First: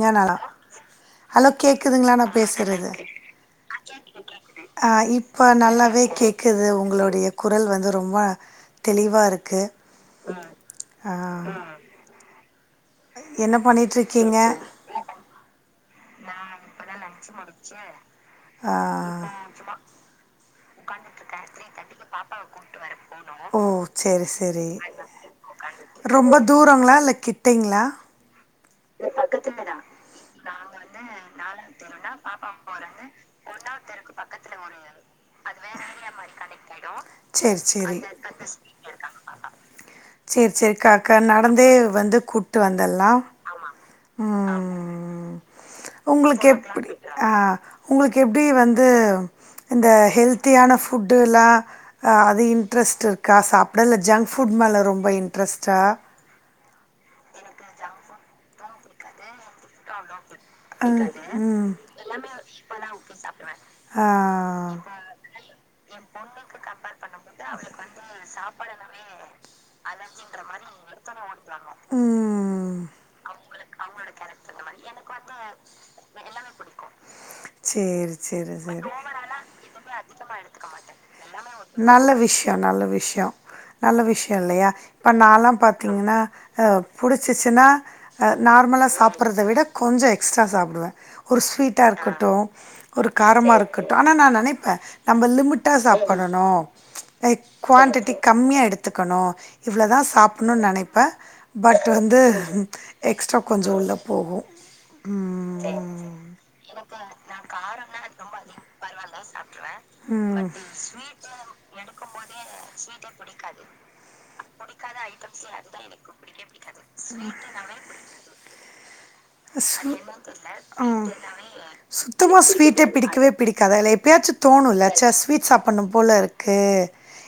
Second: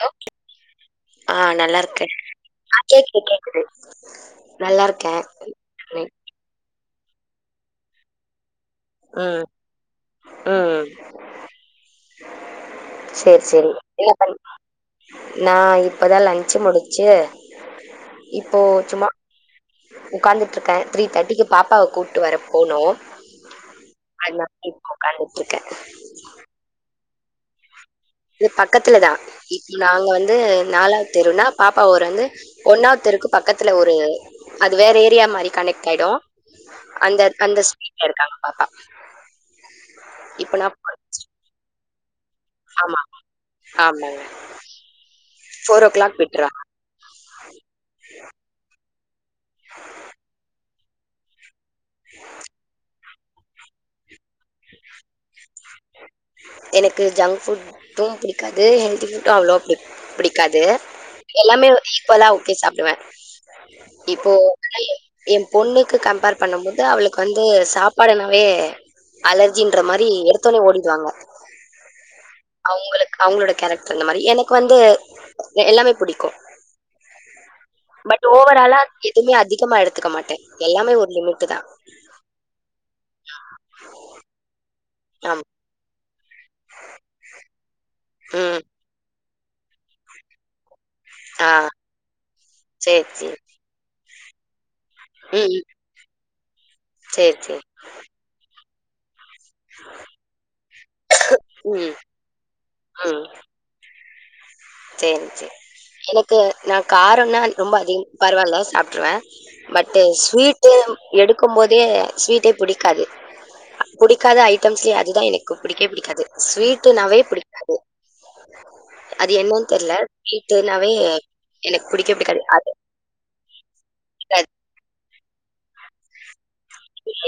Hello ஆ hello நல்லா இருக்கே கேக்குதுங்களா நா ஆ பேசுறது கேக்குது கேக்குது ஹா கேக்குது கேக்குது நல்லா ஹ இருக்கே இப்ப நல்லாவே கேக்குது உங் உங்களுடைய குரல் வந்து ரொம்ப தெளிவா ம் இருக்கு ம் ஆஹா ம் சேர் சேரி என்ன பண் நா இரு நா இப்பதா லஞ்சு முடுச்சு ஆஹா இப்ப சும்மா உக்காந்து ட்ருக்கே த்ரீ தேட்டிக்கு பாப்பாவ கூட்டு வர போனு ஓ சேரி அதா சேரி இப்போ உக்காந்துட்ருக்கே கிட்டிங்களா இது பக்கத்துல தா இப்பி நாங்க வந்து நாலாவது தெருனா பாப்பா ஓராந்து ஒன்னாவது தெருக்கு பக்கத்துல ஒரு அது வேற ஏர் ரியா மாரி கனெக்ட் ஆயிடு அந்த அந்த சேரி சேரி ஸ்ட்ரீட்ல இருக்காங்க பாப்பா சேரி இப்ப நா சேரி க போய் க நடந்தே வந்து கூட்டு வந்தெல்லா ஆமா ஆமாங்க உம் ஃபோர் ஓ கிளாக் உங்குளுக்கு விட்ருவா எப்டி அஹா உங்குளுக்கு எப்டி வந்து இந்த ஹெல்த்தியான ஃபுட் ஃபுட்டுல்லா அஹ அது இட்ரெஸ்ட் இருக் கா சாப்பிடல்ல ஜங்க் ஃபுட் மேல ரொம்ப இன் ட்ரஸ்சா எனக்கு ஜங்க் ஃபுட்டு பிடிக்காது ஹெல்தி ஃபுட்டு அவ்ளோ பிடிக் பிடி க்காது ம் எல்லாமே ம் ஈக்கோலா ஊத்தி சாப்புடுவே ஆ இப்போ [unintelligible] என் பொண்ணுக்கு கம்பேர் பண்ணும் போது அவுளுக்கு வந்து சாப்பாடுனாவே அலர்ஜின்ற மாரி வெரு த்தோன ஓடிடுவாங்க ம் அவுங்களுக் அவுங்களோட கேரக்டர் இந்த மாரி எனக்கு வந்து எல்லாமே புடிக்கும் சேரி பட் சேரி ஓவராலா சேரி எதுவுமே அதிகமா எடுத்துக்க மாட்டேன் எல்லாமே ஒரு லிமிட்டுதா நல்ல விஷ்யோ யா ப்ப நாலாம் பாத்தீங்கன்னா அஹ் புடிச்சிச்சுன்னா ம். நார்மலா சா ப்றத விட கொஞ்சம் எக்ஸ்ட்ரா சாப்டுவேன் ஒரு ஆ. ஸ்வீட்டா இருக்கட்டும் சரி, ஒரு சரி. காரமா இருக்கட்டும் நான் நினைப்பேன் நம்ம ம், ம். லிமிட்டா சாப்ட ணும் சரி, லைக் சரி. குவான்டிட்டி கம்மியா எடுத்து கத்துக்கணும் இவ்வளோ தான் சாப்பிடணும்னு நினைப்பேன் பட் ம், வந்து எக்ஸ்ட்ரா கொஞ்சம் உள்ள போகும் செரி செரி எனக்கு நான் காரம்னா ரொம்ப அதிகம் பரவாயில்ல சாப்டுருவேன் பட் ம் ஸ்வீட்டு எடுக்கும் போதே ஸ்வீட்டே புடிக்காது புடிக்காத ஐட்டம்ஸ்லயே அதுதான் எனக்கு பிடிக்கவே பிடிக்காது ஸ்வீட்னாவே பிடிக்காது அது என்ன உஹம் பிடிக்கவே சுத்தமா பிடிக்காது. அது ஸ்வீட்டே பிடிக்கவே பிடிக்காத இல்ல எப்பயாச்சும் பிடிக்காது. தோணும்ல்ல ஸ்வீட்ஸ் சாப்பன்னும் போல இ ருக்கு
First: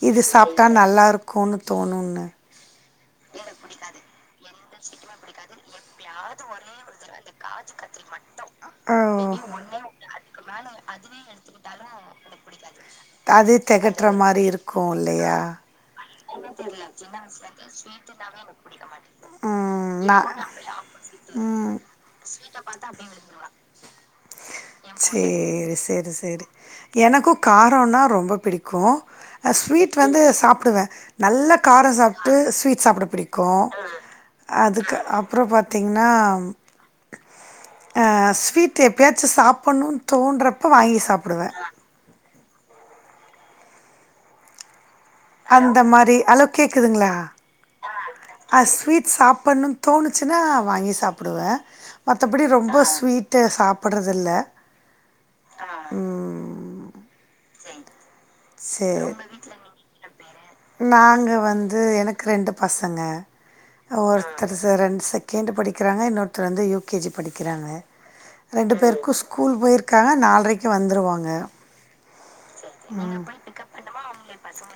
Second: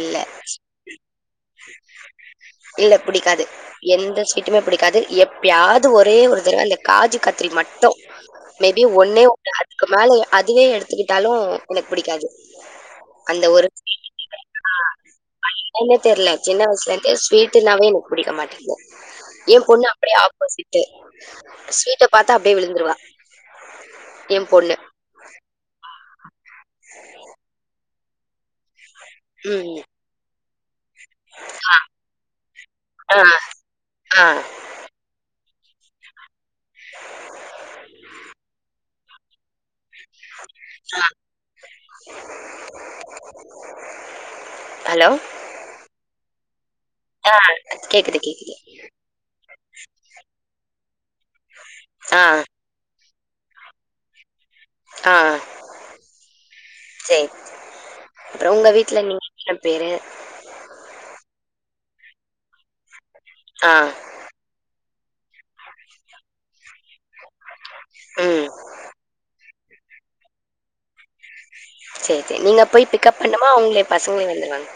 இல்ல, இது சாப்டா நல்லா இருக்கும்ன்னு தோணும்ணு டுமே பிடிக்காது எப்பயாவது ஒரே ஒரு தடவை அந்த காஜு கத்து லி மட்டும் மேபி ஓ ஒன்னே ஒ அதுக்கு மேல அதுவே எடுத்துக்கிட்டாலும் எனக்கு பிடிக்காது அந்த அது ஒரு தெகட்ற மாரி ஆ இருக்கும் இல்லயா என்னன்னே தெர்ல சின்ன வயசுலருந்தே ஸ்வீட்டுனாவே எனக்கு பிடிக்க மாட்டேங்குது. என் பொண்ணு ம் அப்படியே நா ஆப்போசிட்டு. உம் ஸ்வீட்ட பாத்தா அப்படியே விழுந்துருவா என் பொண்ணு சேரி சேரி சேரி எனக்கும் காரம்னா ரொம்ப பிடிக்கும் ம். ஸ்வீட் வந்து சாப் டுவே நல்ல காரம் சாப்டு ஸ்வீட் சாப்பிட ஆ, பிடிக்கும் ஆ. அதுக்கு அப் அப்புறம் பாத்தீங்கன்னா அஹ் ஸ்வீட் எப்பயாச்சும் சாப் பனும் தோன்றப்ப வாங்கி சாப்டுவேன் ஹலோ? அந்த மாரி ஹலோ கேக்குதுங்களா ஆ கேக்குது கேக்குது. அ ஸ்வீட் சாப்பன்னுன் தோணுச்சுன்னா வாங்கி சாப்பிடுவே ஆ, மத்தபடி ரொம்ப ஸ்வீட் ட்டு சாப்புடறதில்ல ஆ சரி அப்றொ ஒங்க வீட்டுல சேரி நீங்க எத்ன பேரு நாங்க வந்து எனக்கு ரண்டு பசங்க ஆ. அ ஒரு [unintelligible] ரெண்டு செகண்ட் படிக்கறாங்க இன்னொருத்தர் வந்து யூ கே ஜி படிக் கிறாங்க ம். ரெண்டு பேருக்கு ஸ்கூ ஸ்கூல் போயிருக்கா நாலரைக்கு வந்துருவாங்க சரி சரி நீங்க போய் பிக்கப் பண்ணமா அவங்களே பசங்களே வந்துருவாங்க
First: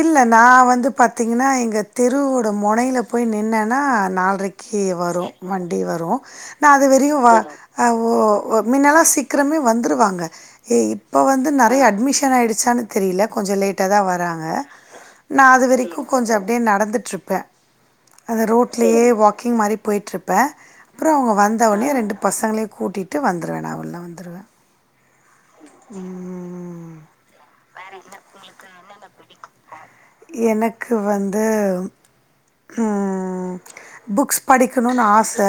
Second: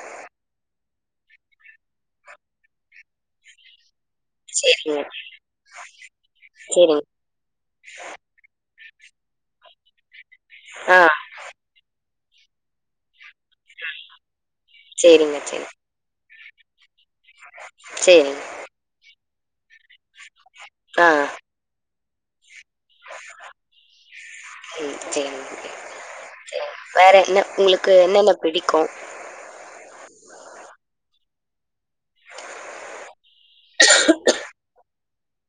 இல்ல நா வந்து பாத்தீங்கன்னா எங்க தெருவோட மொனையில போய் நின்னன்னா நாலரைக்கு சரிங்க, வரு வண்டி வரு நா அது சரிங்க. வரையு ஆ உ ஒ மின்னெல்லா சீக்கிரமே வந்துருவாங்க ஏ ஆ, இப்ப வந்து நெறைய அட்மிஷன் ஷன் ஆயிடுச்சானு தெரியல கொஞ்சொ லேட்டாதா வராங் க சரிங்க, நா சரி. அது வரைக்கு கொஞ்சம் அப்டியே நடந்துட்டுருப் ப்ப சரிங்க. அது ரோட்லயே வாக் கிங் மாரி போயிட்டுருப் ப்ப ஆ, அப்பறொ அவங்க வந்தவோனே ரெண்டு பசங்களயு கூட்டிகிட்டு வந்துடுவே நா உள்ளே வந்துடுவே ம். சரிங்க. வேற என்ன உங்களுக்கு என்னென்ன பிடிக்கு எனக்கு வந்து உம் புக்ஸ் படிக்கணுனு ஆச ச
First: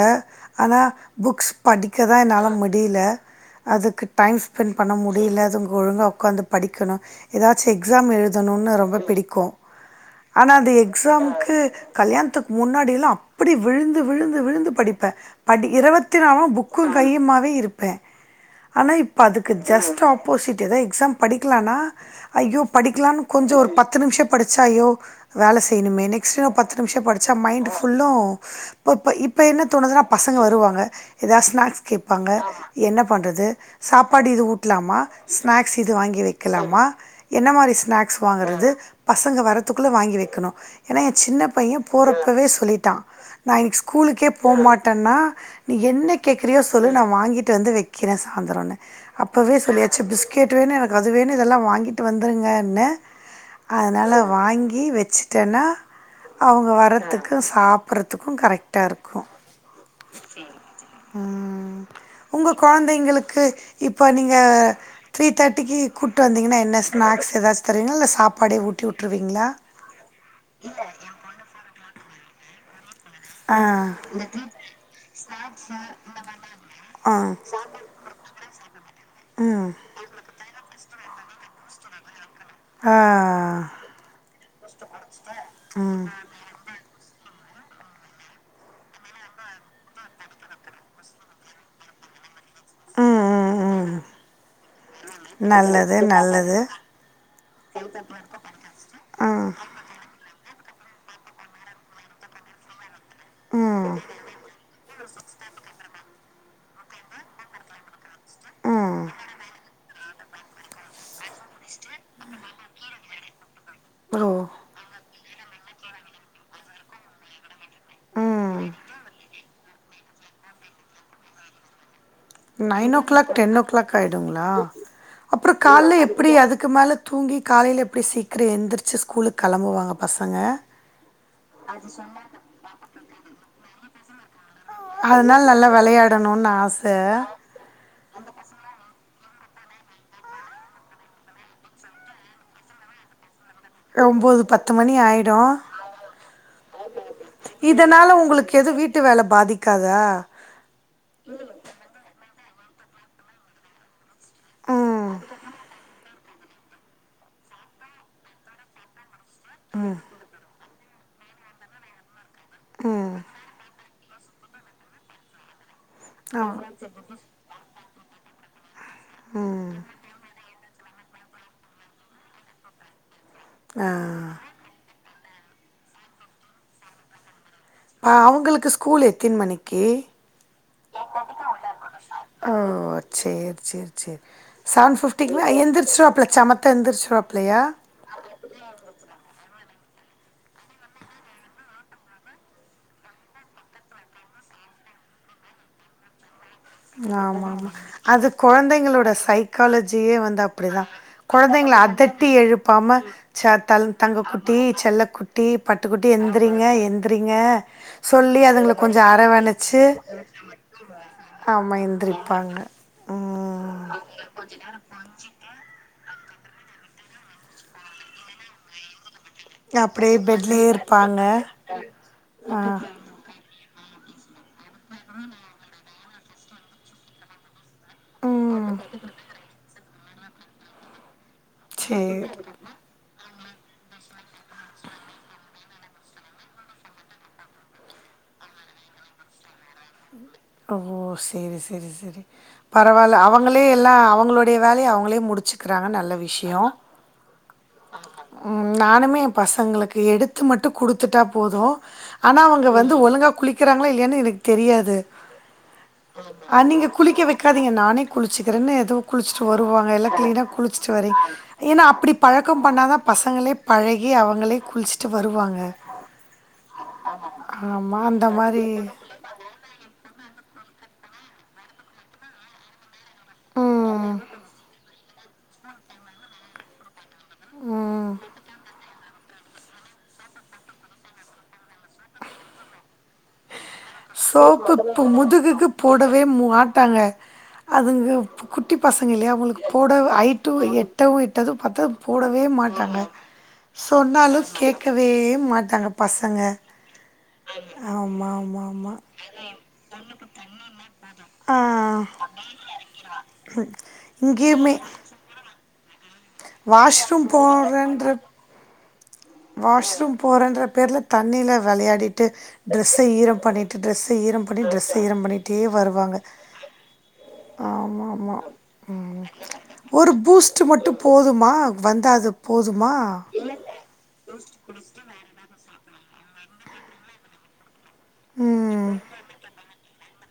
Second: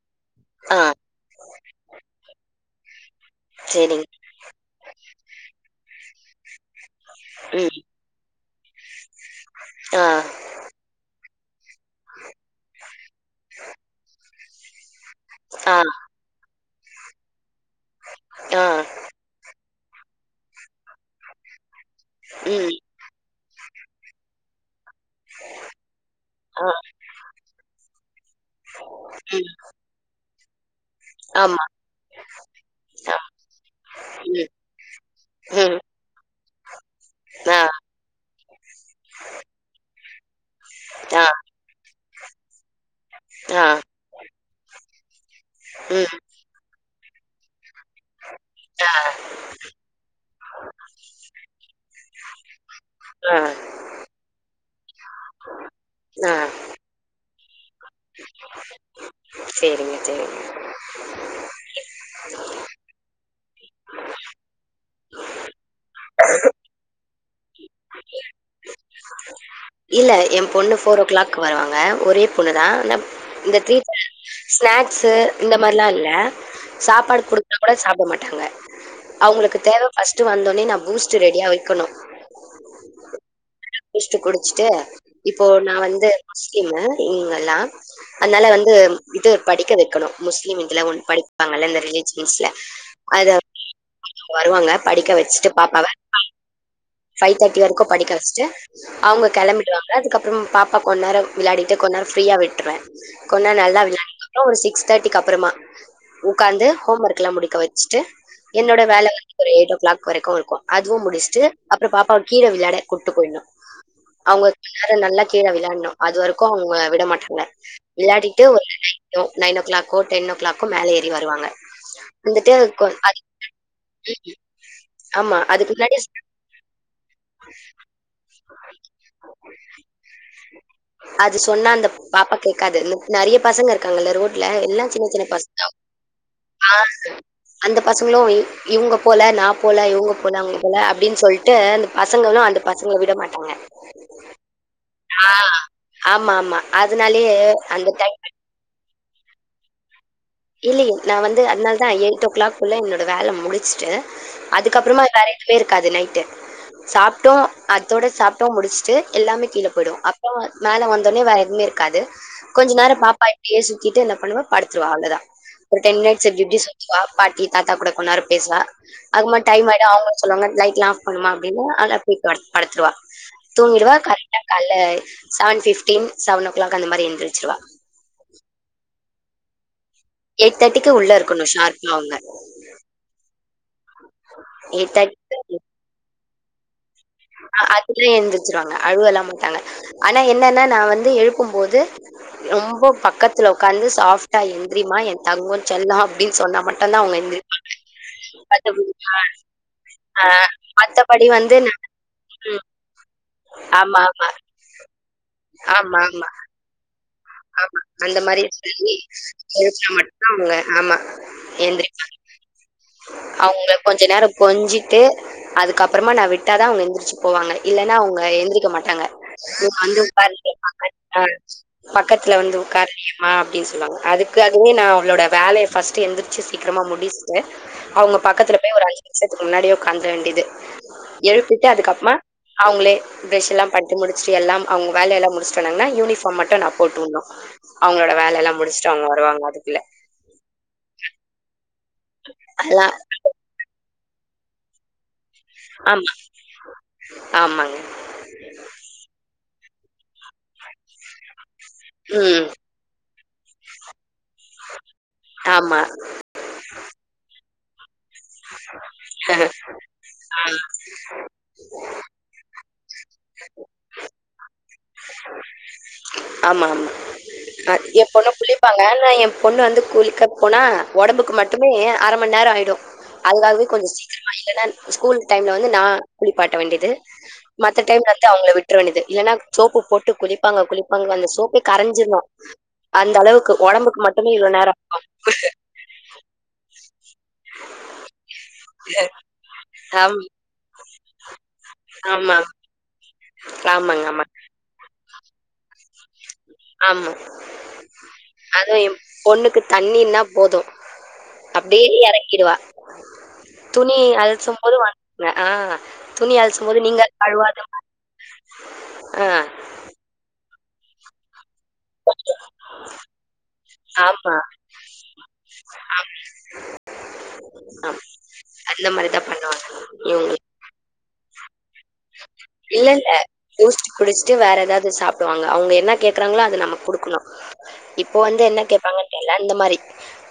ஆனா ஆ. புக்ஸ் படிக்கதா என்னால முடி டியல சேரிங்க. அதுக்கு டைம் ஸ்பெண்ட் பண்ண முடியல அதுகு ஒழுங்கா உக்காந்து படிக்கணு எதாச்சு ம். எக்ஸாம் எழுத தனுனு ரொம்ப பிடிக்கு கு ஆ, ஆனா அது எக்ஸாம்க்கு த்து கல்யாணத்துக்கு முன்னாடிெல்லா அப் இப்படி விழுந்து விழுந்து விழுந்து படிப் ப்ப படி ஆ, இருபத்தி நாலு புக் க்கு கையமாகவே இரு ப்ப ஆ, ஆனா இப்ப அதுக்கு ஜஸ்ட் ஆப்போசிட் எதது எக்ஸாம் படிக்கலனா ஐயோ ம், படிக்கலான்னு கொஞ்சோ ஒரு பத்து நிமிஷம் படிச்சாயோ வேல செய்யணுமே நெக்ஸ் ஆ, பத்து நிமிஷம் படிச்ச மைண்ட் ஃபுல்லு இப் இப்ப ம். என்ன தோணுதுனா பச பசங்க வருவாங்க ஏதாவது ஆமா. ஸ்நாக்ஸ் கேட்பாங்க என்ன ஆ, பண்றது சாப்பாடு இது ம், ஊட்டலாமா ஸ்நாக்ஸ் ம். இது வாங்கி வைக்க கலாமா என்ன ஆ, மாரி ஸ்நாக்ஸ் வாங்கறது பசங்க வரத்துக்குள்ள வாங்கி வைக்கணும் ஏன்னா என் ஆ, சின்ன பையன் போறப்பவே சொல்லிட்டான் நான் ஆ, இன்னைக்கு ஸ்கூலுக்கே போ மாட்டேன்னா நீ என்ன ம். கேக்குறயோ சொல்லு நா வாங்கிட்டு வந்து வைக்கிறேன் சந்திரோனு ஆ, அப்பவே சொல்லியாச்சு பிஸ்கெட் வேணு எனக்கு அது வேணும் இதெல்லா வாங்கிட்டு வந்துருங்கன்னு ஆ, ல்லா வாங்கி வச்ச வச்சுட்டனா ஆ. அவங்க வரதுக் க்கு சாப் றத்துக்கும் கரெக்டா இருக்கும் சேரிங்க, சேரிங்க. உ உங்க குழந்தைங்களுக்கு க்கு இப்போ நீங்க த்ரீ தேர்ட்டிக்கு கூட்டு வந்தீங்கன்னா என்ன ஸ்நாக்ஸ் ஏதாச்சும் தருவீங்களோ இல்ல சாப் படை ஊட்டி விட்ருவீங்களா இல்ல என் பொண்ணு ஃபோர் ஓ கிளாக் வருவாங்க ஒரே பொண்ணு தான் ந ஆஹ் ஸ்நாக்ஸு இந்த மாதிரிலா இல் ஆ சாப்பாடு கொடுத்தா கூட சாப்பிட மாட்டாங்க இல்ல அவங்களுக்கு ம் தேவை பர்ஸ்ட் வந்தோடனே நான் பூ ஸ்ட் ரெடியா வைக்கணும் ஆஹ் பூஸ்ட் குடிச்சுட்டு இப்போ நான் வந்து முஸ்லீம் ங்கல்லாம் அதனால வந்து இது படிக்க வைக்கணும் முஸ்லீம் இதுல ஒ படிப்பாங்கல்ல இந்த ரிலிஜியன்ஸ்ல ம் அத ம் ம் வருவாங்க படிக்க வச்சுட்டு பாப்பாவ நல்லது நல்லது ஃபைவ் தேர்ட்டி வரைக்கும் படிக்க வச்சிட்டு அவங்க ம் கிளம்பிடுவாங்க அதுக்கப்புறம் பாப்பா கொன்னார விளையாடிட்டு கொன்னாார் ஃப்ரீயா விட்டுறேன் கொஞ்சா நல்லா வி ம் ஒரு சிக்ஸ் தேர்ட்டிக்கு அப்புறமா உக்காந்து ஹோம் ஒர்க்கெலாம் முடிக்க வச்சுட்டு என்னோடய ம் வேலை வந்து ஒரு எயிட் ஓ கிளாக் வரைக்கும் இருக்கும் அதுவும் முடிச்சுட்டு அப்புறம் பாப்பாவா கீரை விளையாட கொட்டு போயிடணும் ஓ அவங்கல்லம் நல்லா கீழே விளையாடும் அது வரைக்கும் அவங்க விட மாட்டாங்க விளையாடிட்டு ம் ஒரு nine o'clock ten o'clock மேலே ஏறி வருவாங்க வந்துட்டு கொ நைன் ஓ அது கிளாக் டென் ஓ கிளாக் ஆயிடுங்களா ஆமா. அப்புறம் அதுக்கு கால முன்னாடி எப்படி அதுக்கு க்கு மேல தூங்கி காலையில எப்டி சீக்கிரம் எந்திரிச்சு ஸ்கூலு கிளம்புவாங்க பசங்க அது சொன்னா இருக்காங்க ரோட்டு ல்ல சின்ன சின்ன அதனால பச நல்லா வெளையாடணுன்னு ஆச அந்த பசங்களும் இவங்க போல நான் போல இவுங்க போனாங்க போல அப்படின்னு சொல்லி ட்டு அந்த பசங்கும் அந்த பசங்களை விட மாட் ஒம்பது பத்து மணி ஆயிடு ஆஹ் ஆமா ஆமா அதனாலயே அந்த டைம் ட்டு வேலை பாதிக்காதா இல்லையே நான் வந்து அதனால தான் எயிட் ஓ கிளாக் போல என்னோட வேலை முடிச்சுட்டு அதுக்கப்புறமா ம் வேற எதுவும இருக்காது நைட்டு சாப்பிட்டோம் அத்தோடு சாப்டோம் முடிச்சுட்டு எல்லாமே கீழே போயிடும் அப்பறம் மேலே வந்தோடனே வேற எதுவுமே இருக்காது கொஞ்ச நேரம் ம் பாாப்பிட்டே சுக்கிட்டு பண்ணுவ படுத்துறுவ அவ்ளதான் ஒரு டென் மினிட்ஸ் ஆ டியூட்டி சொ பாட்டி தா கூட கொ நேரம் பேசுவா அது மாரி டைம் ம் வேற ஆகுன்னு சொன்னாங்க லைட்லாம் ஆஃப் பண்ணன்னுமா அப்டின்னா அத அப்டியேபோய் படுத்துருவா ஆ தூங்கிடுவா கரெக்டா கால்ல seven fifteen seven o'clock அந்த மாரி எந்திறிச்சிருவா அவுங்களுக்கு ஸ்கூல் எத்தின் மணிக்கு உள்ள இருக்கணும் ஒகே ஷார்ப்பா அவங்க. ஒ செர் செர் செரி எயிட் செவன் ஃப்டிக்குலா எந்திருச்சிருவாப்புல சமத்தா எந்திரிச்சு ஆ அதுகலே எந்திரிச்சிருவாங்க அழுவல்லா மாட்டாங்க ஆனா என்னன்னா நா வந்து எழுப்பும் போது ரொம்ப பக்கத்துல உக்காந்து சாஃப்ட்டா எந்திரிமா என் தங்கோ செல்லோ அப்டின்னு சொன்னா மட்டுந்தா அவங்க ஆமா ஆமா எந்திரிப்பாங்க அது மத்தபடி கொழந்தைங்களோட சைக்காலஜியே ஆ வந்து அப்டிதா மத்தபடி வந்து நா கொழந்தைங்கள அடி அதட்டி ம் எழுப்பாம ச தல் ஆமா தங்க ஆமா குட்டி செல்ல குட்டி டி ஆமா பட்டுக்குட்டி ஆமா எந்திரீங்க எந்த ஆமா அந்த மாரி சொல்லி அரவணைச்சு எழுப்புனா மட்டும் தா அவுங்க ஆமா எந்திரிப்பாங்க அவுங்க ம் கொஞ்சோ நேரோ கொஞ்சிட்டு அதுக்கப்றோ சும்மா நா விட்டாதா அவுங்க எந்திரிச்சு போவாங்க இல்லன்னா அவுங்க எந்திரிக்க மாட்டாங்க நீ வந்து அப்டியே பாரு பெட்லயே இருப்பாங்க [unintelligible] ஆ பக்கத்துல வந்து ஆ உக்காருவியமா அப்டினு சொல்லுவாங் அதுக்கு அது னிமே நா அவலோட வேலைய ஃப்ர்ஸ்ட் எந்திர்ச்சு சீக்ரமா முடி சொல்லுவே அவுங்க பக்கத்துல ம் போய் ஒரு அஞ்சு நிமிஷத்துக்கு முன்னாடியே க்கந்தருற வேண்டியது எழுப்பிட்டு அதுக்கப்பமா சேரி அவுங்களே பேஷ்யெல்லா பண்ணிட்டு முடிச்சிட்டு எல்லாம் அவுங்க வேலையல்லாம் முடிச்சிடுவந்தாங்கன்னா யூனிஃப்ர்ம் மட்டும் தா போட்டுவுட்ணோ அவுங்களோட வேல எல்லாம் முடிச்சுட்டு அவுங்க வருவாங்க அதுக்குள்ள ஓ செரி செரி செரி செரி அதெல்லாம் பரவால்ல அவங்களே எல்லா அவுங்களுடைய வேலைய அவுங்களே முடிட் டிச்சிக்கிறாங்க நல்ல விஷயோ ஆமா உம் நானுமே என் பசளுக்கு எடுத்து மட்டும் குடுத்துட்டா போ போதும் ஆனா ம் அவுங்க வந்து ஒழுங்கா குளிக்றங்களா இல்லையான்னு எனக்கு தெரியாது ஆமா நீங்க குளிக்க வச் காதீங்க நானே குளிச்சுக்கிறேன்னு எதோ குளிச்சுட்டு வருவாங்க எல்லாம் கிளீனா குளிச்சுட்டு வரி ஏன்னா அப்படி பக்கம் பண்ணாதான் பசங்களே பழகி அவங்களே குளிச்சிட்டு வருவாங்க ஆமா ஆமா ஆமா, என் அந்த பொண்ணு மாரி குளிப்பாங்க நா என் பொண்ணு வந்து குளிக்க போனா உடம்புக்கு மட்டுமே அரை மணி நேரம் ஆகிடும் அதுக்காகவே கொஞ்சம் ம், சீக்கிரமா இல்லைன்னா ஸ்கூல் டைம்ல் வந்து நான் குளிப்பாட்ட வேண்டியது மத்த டைம்ல ம். வந்து அவங்கள விட்ற வேண்டியது இல்லன்னா சோப்பு போட்டு குளிப்பாங்க குளிப் பாங்க அந்த சோப்பை கரஞ்சிரும் அந்த அளவுக்கு ஒடம்புக்கு மட்டுமே இவ்ளோ சோப்பு நேரம். பு முதுகுக்கு போடவே மு மாட்டாங்க அதுங்க குட்டி பசங்கல்ல இல்லையா அவங்களுக்கு போட ஆம் ஐட்டும் எட்டவும் எட்டாது பாத்த ஆமா போடவே மாட்டாங்க ஆமாங்க ஆமா. சொன்னாலும் கேக் கவே மாட்டாங்க பச ங்க ஆமா. ஆமா ஆமா அதுவும் ஆமா என் பொண்ணுக்கு தண்ணின்னா போதும் ஆ அப்படியே இறக்கிடுவா துணி அலச்சும் இங்கேயுமே போது வான்னு ஆ துணி அழசும் போது நீங்க வாஷ்ரூம் கழுவாதும்ப போறேன்ற வாஷ்ரூம் போரன்ற பேர்ல தண்ணில விளையாடிட்டு டிரெஸ் ஈரம் பண்ணிட்டு டிரெஸ் ஆமா. ஈரம் பண்ணி டிரெஸ் ஈரம் பண்ணிட்டே வருவாங்க ஆமா ஆமா அந்த மாரி ம் தான் பண்ணுவாங்க. ஒரு இவங்க பூஸ்ட் மட்டும் போதுமா வந்த அத இல்ல இல்ல பூஸ்ட் குடிச் சு வேற ஏதாவது சாப்படுவாங்க அவங்க என்ன கேக்குறாங்களோ அது நம்ம குடுக்கணும் இப்போ வந்து என்ன ம் கேட்பாங்கன்னு தெரில்ல இந்த மாரி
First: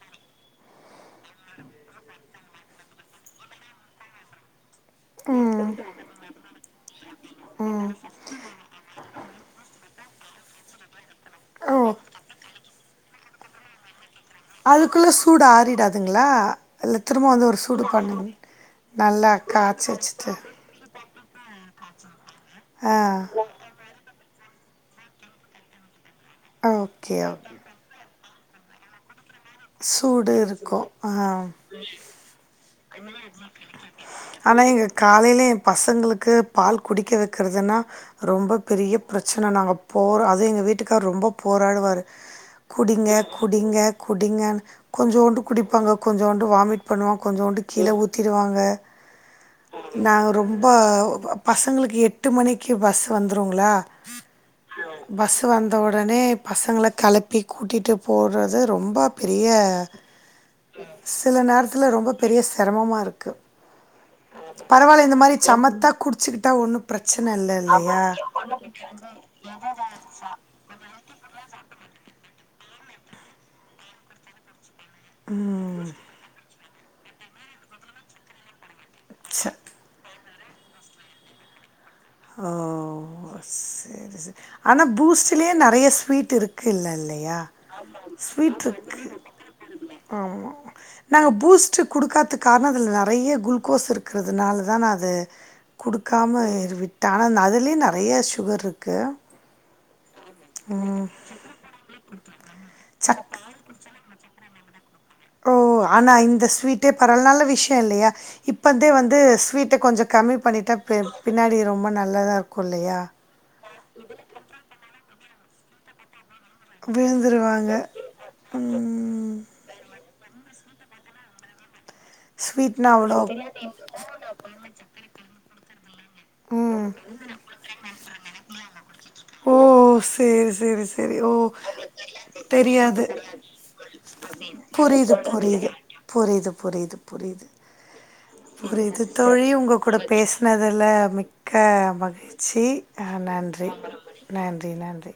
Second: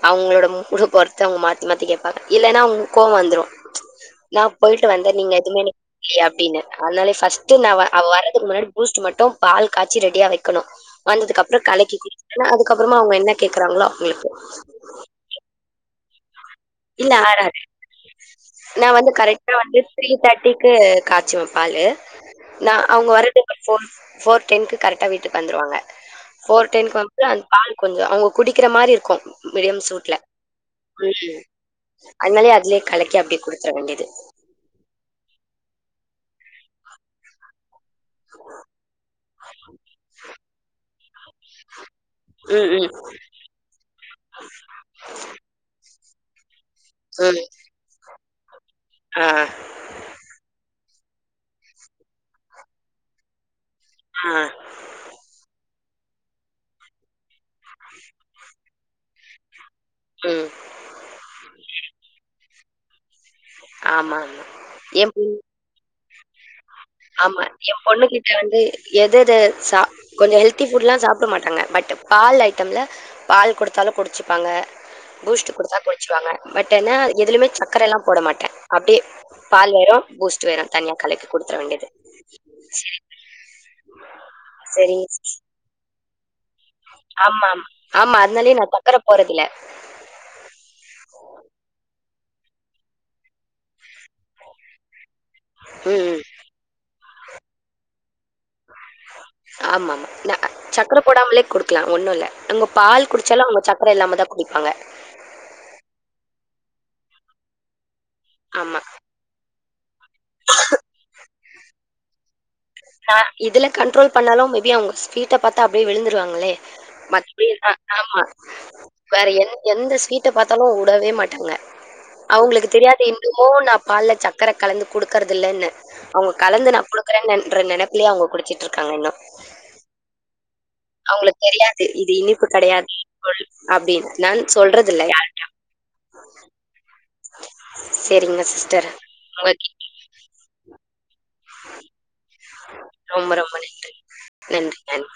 அவுங்களோட மூடு பொறுத்து அவுங்க மாத்தி மாத்தி கேப்பாங்க இல்ன்னா அவுங்க கோவம் வந்துரும் நான் போயிட்டு வந்த நீங்க எதுவுமே ம் அப்படின்னு அதனால ஃபஸ்ட் ந ம் அவ வரதுக்கு முன்னாடி பூஸ்ட் மட்டும் பால் கா ச்சுரெடியா வைக்கணு ஆன்துக்கு அப்புறோ ஓ கலக்கி குடிப்ப ன அது அப்புறோமா அவ்ங்க என்ன கேக்குறாங்களோ அதுக்குள்ள சூடு ஆறிடாது அதுங்களா இல்ல ஆறாறு நா வந்து நல்லா கரெக்டா வந்து காய்ச்சி த்ரீ வச்சுட்டு தேர்ட்டிக்கு காய்சுவன் பாலு அ நான் ஆ அவ்ங்க வர்றது போ போ டென்க்கு கரெக்டா வீட்டுக்கு வந்துருவாங்க போர் டைம் ஓகே வந்துட்டு அந்த ஓகே பால் கொஞ்சோ அவுங் குடிக்கிற மாரி இருக்கு சூடு இருக்கு ஆஹ் அண்ணாலே அதுலயே கலக்கி அப்டி குடுதர வேண்டியது ஆனா, எங்க காலையில என் பசங்களுக்கு பால் குடிக்க வைக்கிறதுன்னா ரொம்ப பெரிய பிரச்சன நாங்க போற அது எங்கள் வீட்டுக்கார ரொம்ப போராடுவாரு ம், ம், குடிங்க குடிங்க கு ங்க கொஞ்சோண்டு குடிப்பாங் கொஞ்சோண்டு வாமிட் பண்ணுவோ ம். கொஞ்சோண்டு கீழ ஊத்திடுவாங்க ஆ, நாங்கள் ரொம்ப பசங்களுக்கு எட்டு மணிக்கு பஸ் வந்துரும்ல ஆஹ் வந்த உடனே பசங்கள களப்பி கூட்டிட்டு போடுறது ரொம்ப பெரிய ம். சில நேரத்துல ரொம்ப பெரிய சிக் தெரம்மா இருக்கு ஆமா, ஆமா. பரவாயில்ல என் இந்த பொண் மாரி சமத்தா குடிச்சிக்கிட்டா ஒன்னு பிரச்சன ஆமா இல்ல என் இல்லையா பொண்ணு கிட்ட வந்து எத எத சா கொஞ்சம் ஹெல்த்தி புட் எல்லா சாப்பிட மாட்டாங்க பட் பால் ஐட்டம்ல பால் கொடுத்தாலும் குடிச்சிப்பாங்க பூஸ்ட் கொடுத்தா குளிச்சுருவாங்க பட் ன்னா எதுலுமே சர்க்கரை எல்லாம் போட மாட்டே அப்டியே ச பால் ஏரும் பூஸ்டு வெரு தண்ணிய களக்கி கொடுத்ற வேண்டியது தா ஹ செரி செரி ஆனா சரி பூஸ்ட்லயே நறைய ய் ஸ்வீட்டு இருக் இல்ல இல்லையா ஆமா ஆமா ஆமா அதனாலயே ஸ்வீட் நா சக்கர இருக்கு போறதில்ல ஆமா நாங்க பூஸ்ட்க்கு கொடுக்காது காரணோ அதில் நெறைய குளுக்கோஸ் இருக்கிறதுனால தா நா அது ம் ம் கொடுக்காம இர்விட்டு ஆனா அதுலயே நெறைய சுகர் இருக்கு ஆமா ஆமா ல அ சக்ர போடாமலே குடுக்கலா ஒன்னு இல்ல அங்க பால் சக் குடிச்சாலு அவுங்க சக்ர இல்லாம தா குடிப்பாங்க ஓ ஆனா இந்த ஸ்வீட்டே பரவால நல்ல விஷியோ இல்லயா ஆமா இப்பதே வந்து ஸ்வீட் ட் கொஞ்சோ கம்மி பண்ணிட்டா பி பின்னாடி ரொம்ப நல்ல தா இதுல கண்ட்ரோல் பண்ணாலு மே பி அவுங்க வீட்ட பாத்தா அப்டியே விழுந்துருவாங்களே மத்தி ஆ விழுந்துருவாங்க ஆமா வேற ம் எந் எந்த ஸ்வீட் விட்டுப் பாத்தாலு வுடவே மாட்டாங்க அவுங்களுக்கு ஸ்வீட்னா தெரியாது அவ்ளோ இன்னுமு நா பால்ல சக்கர கலந்து குடுக்கறதில்லன்னு ம் ன்ற‌ நெனைப்பிலேயே அவுங்க குடிச்சிட்டு ஓ செரி செரி செரி ஓ அவங்களுக்கு தெரியாது. இது இனிப்பு கிடையாது தெரியாது சொல் அப்படின்னு. நான் சொல்றதில்ல புரியிது யாருக்கும். புரியிது புரியிது புரியிது புரியிது சரிங்க ஒரு சிஸ்டர். இது தோழி உங்க கூட பேசுனதுல க மகி சி ஆ ரொம்ப ரொம்ப நன்றி நன்றி நன்றி